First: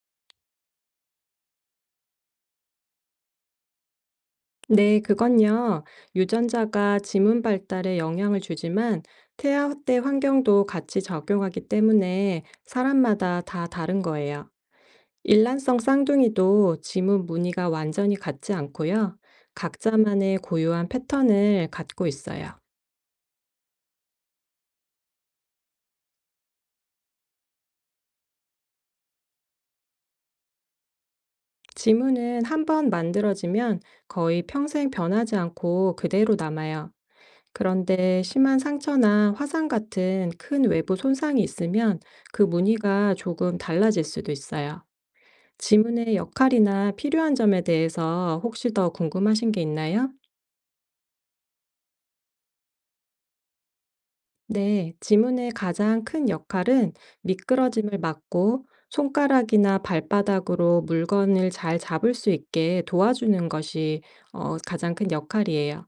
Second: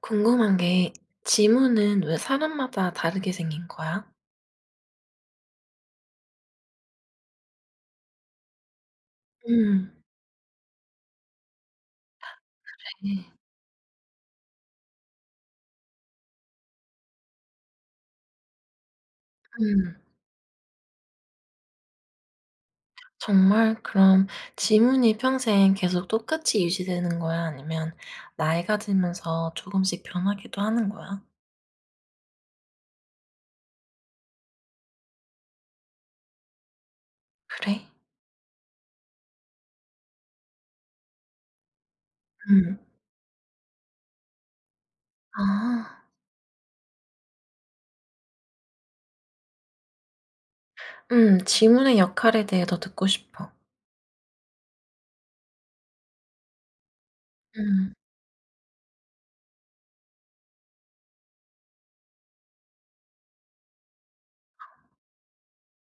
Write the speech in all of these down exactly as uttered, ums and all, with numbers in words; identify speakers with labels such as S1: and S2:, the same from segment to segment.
S1: 궁금한 게 지문은 왜 사람마다 다르게 생긴 거야?
S2: 네, 그건요. 유전자가 지문 발달에 영향을 주지만 태아
S1: 음.
S2: 때 환경도 같이 적용하기 때문에
S1: 네.
S2: 사람마다 다 다른 거예요. 일란성 쌍둥이도 지문 무늬가 완전히 같지 않고요.
S1: 음.
S2: 각자만의 고유한 패턴을 갖고 있어요.
S1: 정말 그럼 지문이 평생 계속 똑같이 유지되는 거야? 아니면 나이가 들면서 조금씩 변하기도 하는 거야?
S2: 지문은 한번 만들어지면 거의 평생 변하지 않고 그대로 남아요.
S1: 그래?
S2: 그런데 심한 상처나 화상 같은 큰 외부 손상이 있으면 그
S1: 음.
S2: 무늬가 조금 달라질 수도 있어요.
S1: 아.
S2: 지문의 역할이나 필요한 점에 대해서 혹시 더 궁금하신 게 있나요?
S1: 음. 지문의 역할에 대해 더 듣고 싶어.
S2: 네, 지문의 가장 큰 역할은
S1: 음.
S2: 미끄러짐을 막고 손가락이나 발바닥으로 물건을 잘 잡을 수 있게 도와주는 것이 어, 가장 큰 역할이에요.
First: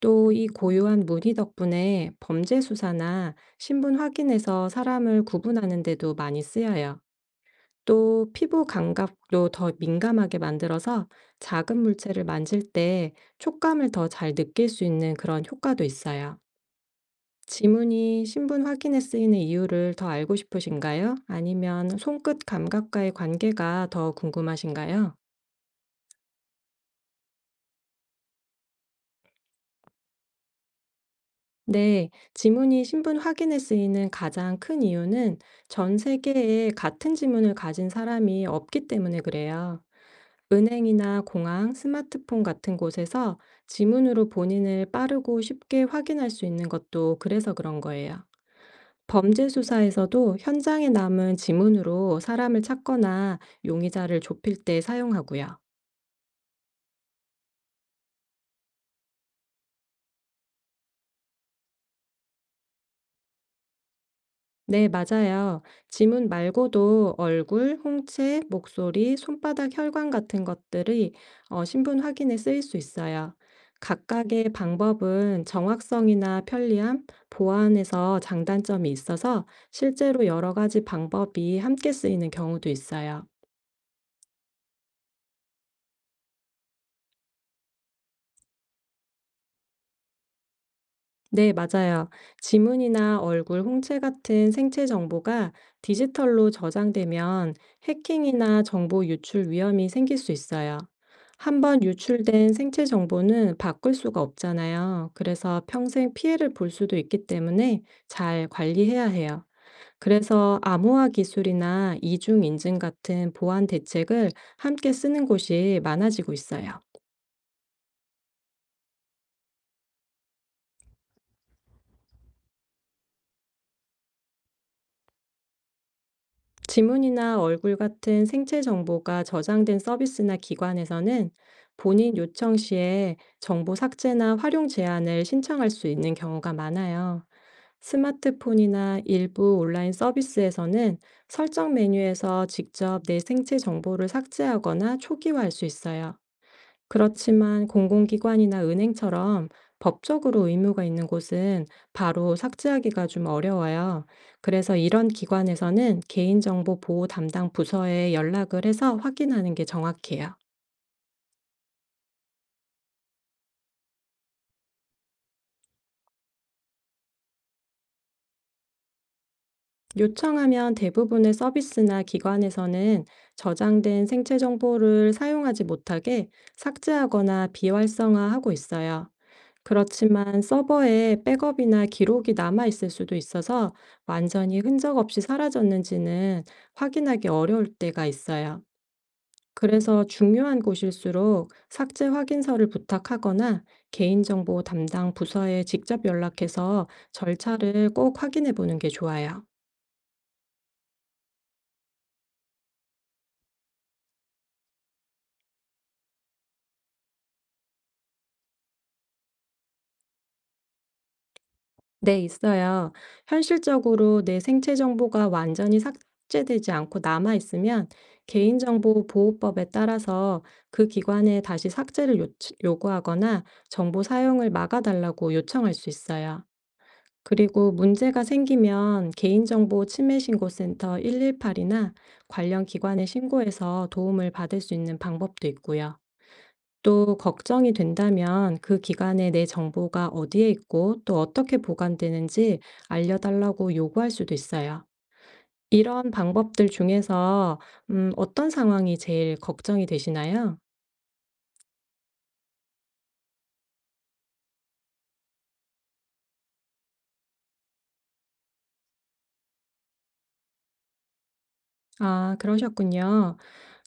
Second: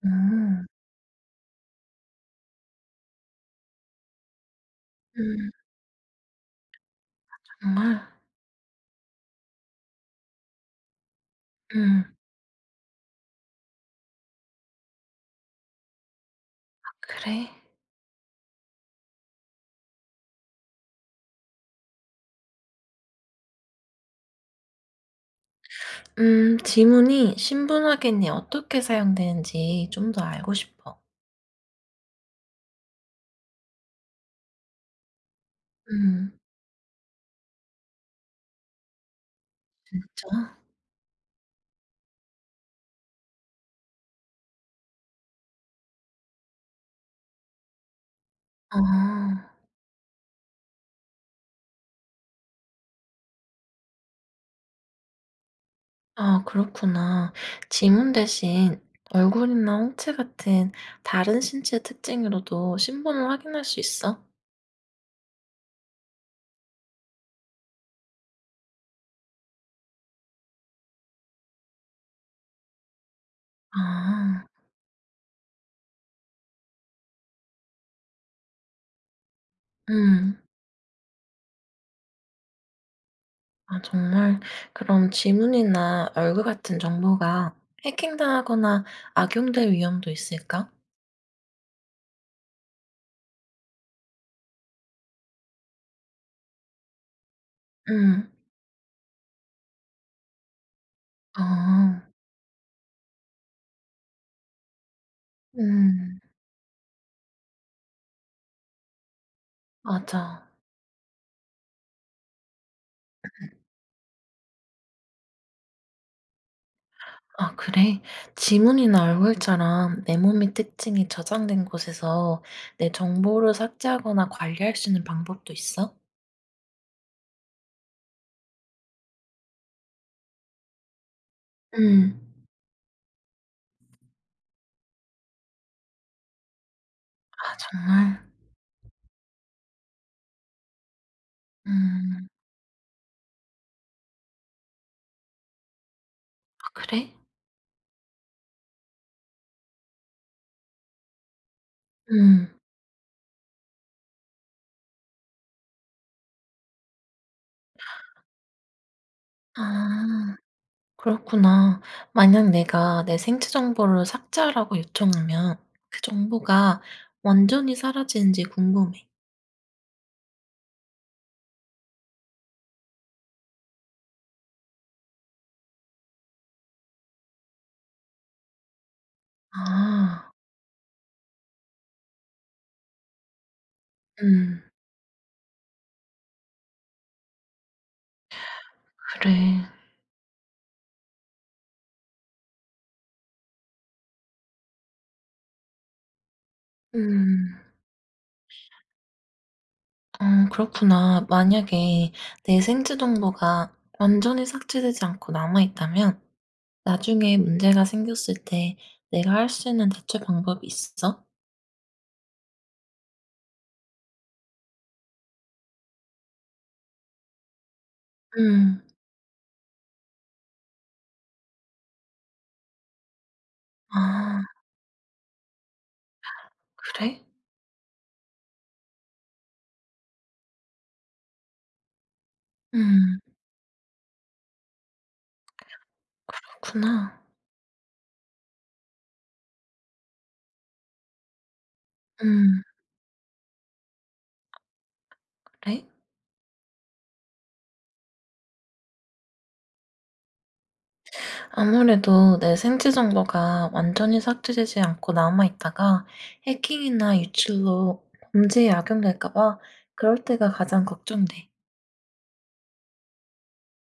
S2: 또 이
S1: 음.
S2: 고요한 무늬 덕분에 범죄 수사나 신분 확인에서 사람을
S1: 음.
S2: 구분하는 데도 많이 쓰여요.
S1: 정말?
S2: 또 피부 감각도 더 민감하게 만들어서 작은
S1: 음.
S2: 물체를 만질 때 촉감을 더 잘 느낄 수 있는 그런 효과도 있어요.
S1: 그래?
S2: 지문이 신분 확인에 쓰이는 이유를 더 알고 싶으신가요? 아니면 손끝 감각과의 관계가 더 궁금하신가요?
S1: 음. 지문이 신분 확인에 어떻게 사용되는지 좀 더 알고 싶어.
S2: 네, 지문이 신분 확인에 쓰이는 가장 큰 이유는 전
S1: 음.
S2: 세계에 같은 지문을 가진 사람이 없기 때문에 그래요. 은행이나 공항, 스마트폰 같은 곳에서 지문으로 본인을 빠르고 쉽게 확인할 수 있는 것도 그래서 그런 거예요. 범죄
S1: 아.
S2: 수사에서도 현장에 남은 지문으로 사람을 찾거나 용의자를 좁힐 때 사용하고요.
S1: 아 그렇구나. 지문 대신 얼굴이나 홍채 같은 다른 신체 특징으로도 신분을 확인할 수 있어?
S2: 네, 맞아요. 지문 말고도 얼굴, 홍채, 목소리, 손바닥 혈관 같은 것들이 어, 신분 확인에 쓰일 수 있어요.
S1: 아.
S2: 각각의 방법은 정확성이나 편리함, 보안에서 장단점이 있어서 실제로
S1: 음.
S2: 여러 가지 방법이 함께 쓰이는 경우도 있어요.
S1: 아 정말 그럼 지문이나 얼굴 같은 정보가 해킹당하거나 악용될 위험도 있을까?
S2: 네, 맞아요. 지문이나 얼굴, 홍채 같은 생체 정보가 디지털로 저장되면
S1: 음.
S2: 해킹이나 정보 유출 위험이 생길 수 있어요. 한번
S1: 아.
S2: 유출된 생체 정보는 바꿀 수가 없잖아요. 그래서 평생
S1: 음.
S2: 피해를 볼 수도 있기 때문에 잘 관리해야 해요.
S1: 맞아.
S2: 그래서 암호화 기술이나 이중 인증 같은 보안 대책을 함께 쓰는 곳이 많아지고 있어요.
S1: 아, 그래? 지문이나 얼굴처럼 내 몸의 특징이 저장된 곳에서 내 정보를 삭제하거나 관리할 수 있는 방법도 있어?
S2: 지문이나 얼굴 같은 생체 정보가 저장된 서비스나 기관에서는 본인
S1: 음,
S2: 요청 시에 정보 삭제나 활용 제한을 신청할 수 있는 경우가 많아요.
S1: 아, 정말?
S2: 스마트폰이나 일부 온라인 서비스에서는 설정
S1: 음,
S2: 메뉴에서 직접 내 생체 정보를 삭제하거나 초기화할 수 있어요.
S1: 아, 그래?
S2: 그렇지만 공공기관이나 은행처럼 법적으로 의무가 있는 곳은 바로
S1: 음,
S2: 삭제하기가 좀 어려워요. 그래서 이런 기관에서는 개인정보 보호 담당 부서에 연락을 해서 확인하는 게
S1: 아,
S2: 정확해요.
S1: 그렇구나. 만약 내가 내 생체 정보를 삭제하라고 요청하면 그 정보가 완전히 사라지는지 궁금해.
S2: 요청하면 대부분의 서비스나 기관에서는 저장된 생체 정보를 사용하지 못하게 삭제하거나 비활성화하고 있어요.
S1: 아,
S2: 그렇지만 서버에 백업이나 기록이 남아 있을 수도 있어서 완전히
S1: 음,
S2: 흔적 없이 사라졌는지는 확인하기 어려울 때가 있어요.
S1: 그래.
S2: 그래서 중요한 곳일수록 삭제 확인서를 부탁하거나 개인정보 담당 부서에 직접 연락해서
S1: 음.
S2: 절차를 꼭 확인해 보는 게 좋아요.
S1: 어 그렇구나. 만약에 내 생체 정보가 완전히 삭제되지 않고 남아 있다면 나중에 문제가 생겼을 때 내가 할 수 있는 대처 방법이 있어?
S2: 네, 있어요. 현실적으로 내 생체 정보가 완전히 삭제되지 않고 남아 있으면
S1: 음.
S2: 개인정보 보호법에 따라서 그 기관에 다시 삭제를 요치- 요구하거나 정보 사용을
S1: 아
S2: 막아달라고 요청할 수 있어요.
S1: 그래?
S2: 그리고 문제가 생기면 개인정보 침해 신고센터 일일팔이나 관련 기관에
S1: 음
S2: 신고해서 도움을 받을 수 있는 방법도 있고요. 또
S1: 그렇구나.
S2: 걱정이 된다면 그 기간에 내 정보가 어디에 있고 또 어떻게 보관되는지
S1: 음
S2: 알려달라고 요구할 수도 있어요.
S1: 그래?
S2: 이런 방법들 중에서 음, 어떤 상황이 제일 걱정이 되시나요?
S1: 아무래도 내 생체 정보가 완전히 삭제되지 않고 남아 있다가 해킹이나 유출로 범죄에 악용될까 봐 그럴 때가 가장 걱정돼.
S2: 아, 그러셨군요.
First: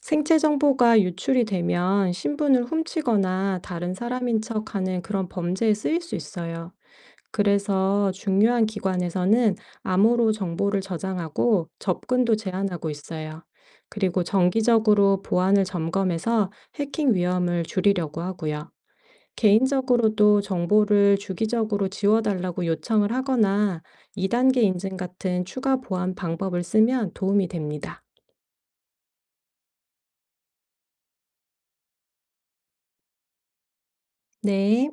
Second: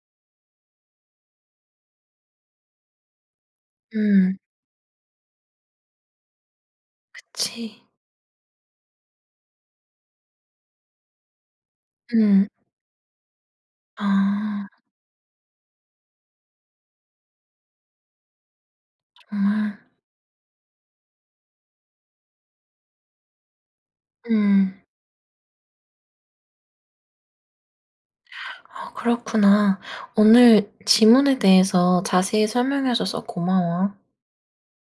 S2: 생체 정보가 유출이 되면 신분을 훔치거나 다른
S1: 음
S2: 사람인 척하는 그런 범죄에 쓰일 수 있어요.
S1: 그치.
S2: 그래서 중요한 기관에서는 암호로 정보를 저장하고 접근도
S1: 음.
S2: 제한하고 있어요. 그리고
S1: 아
S2: 정기적으로 보안을 점검해서 해킹 위험을 줄이려고 하고요.
S1: 정말.
S2: 개인적으로도 정보를 주기적으로 지워달라고 요청을 하거나 이 단계
S1: 음.
S2: 인증 같은 추가 보안 방법을 쓰면 도움이 됩니다.
S1: 아 그렇구나. 오늘 지문에 대해서 자세히 설명해 줘서 고마워.
S2: 네.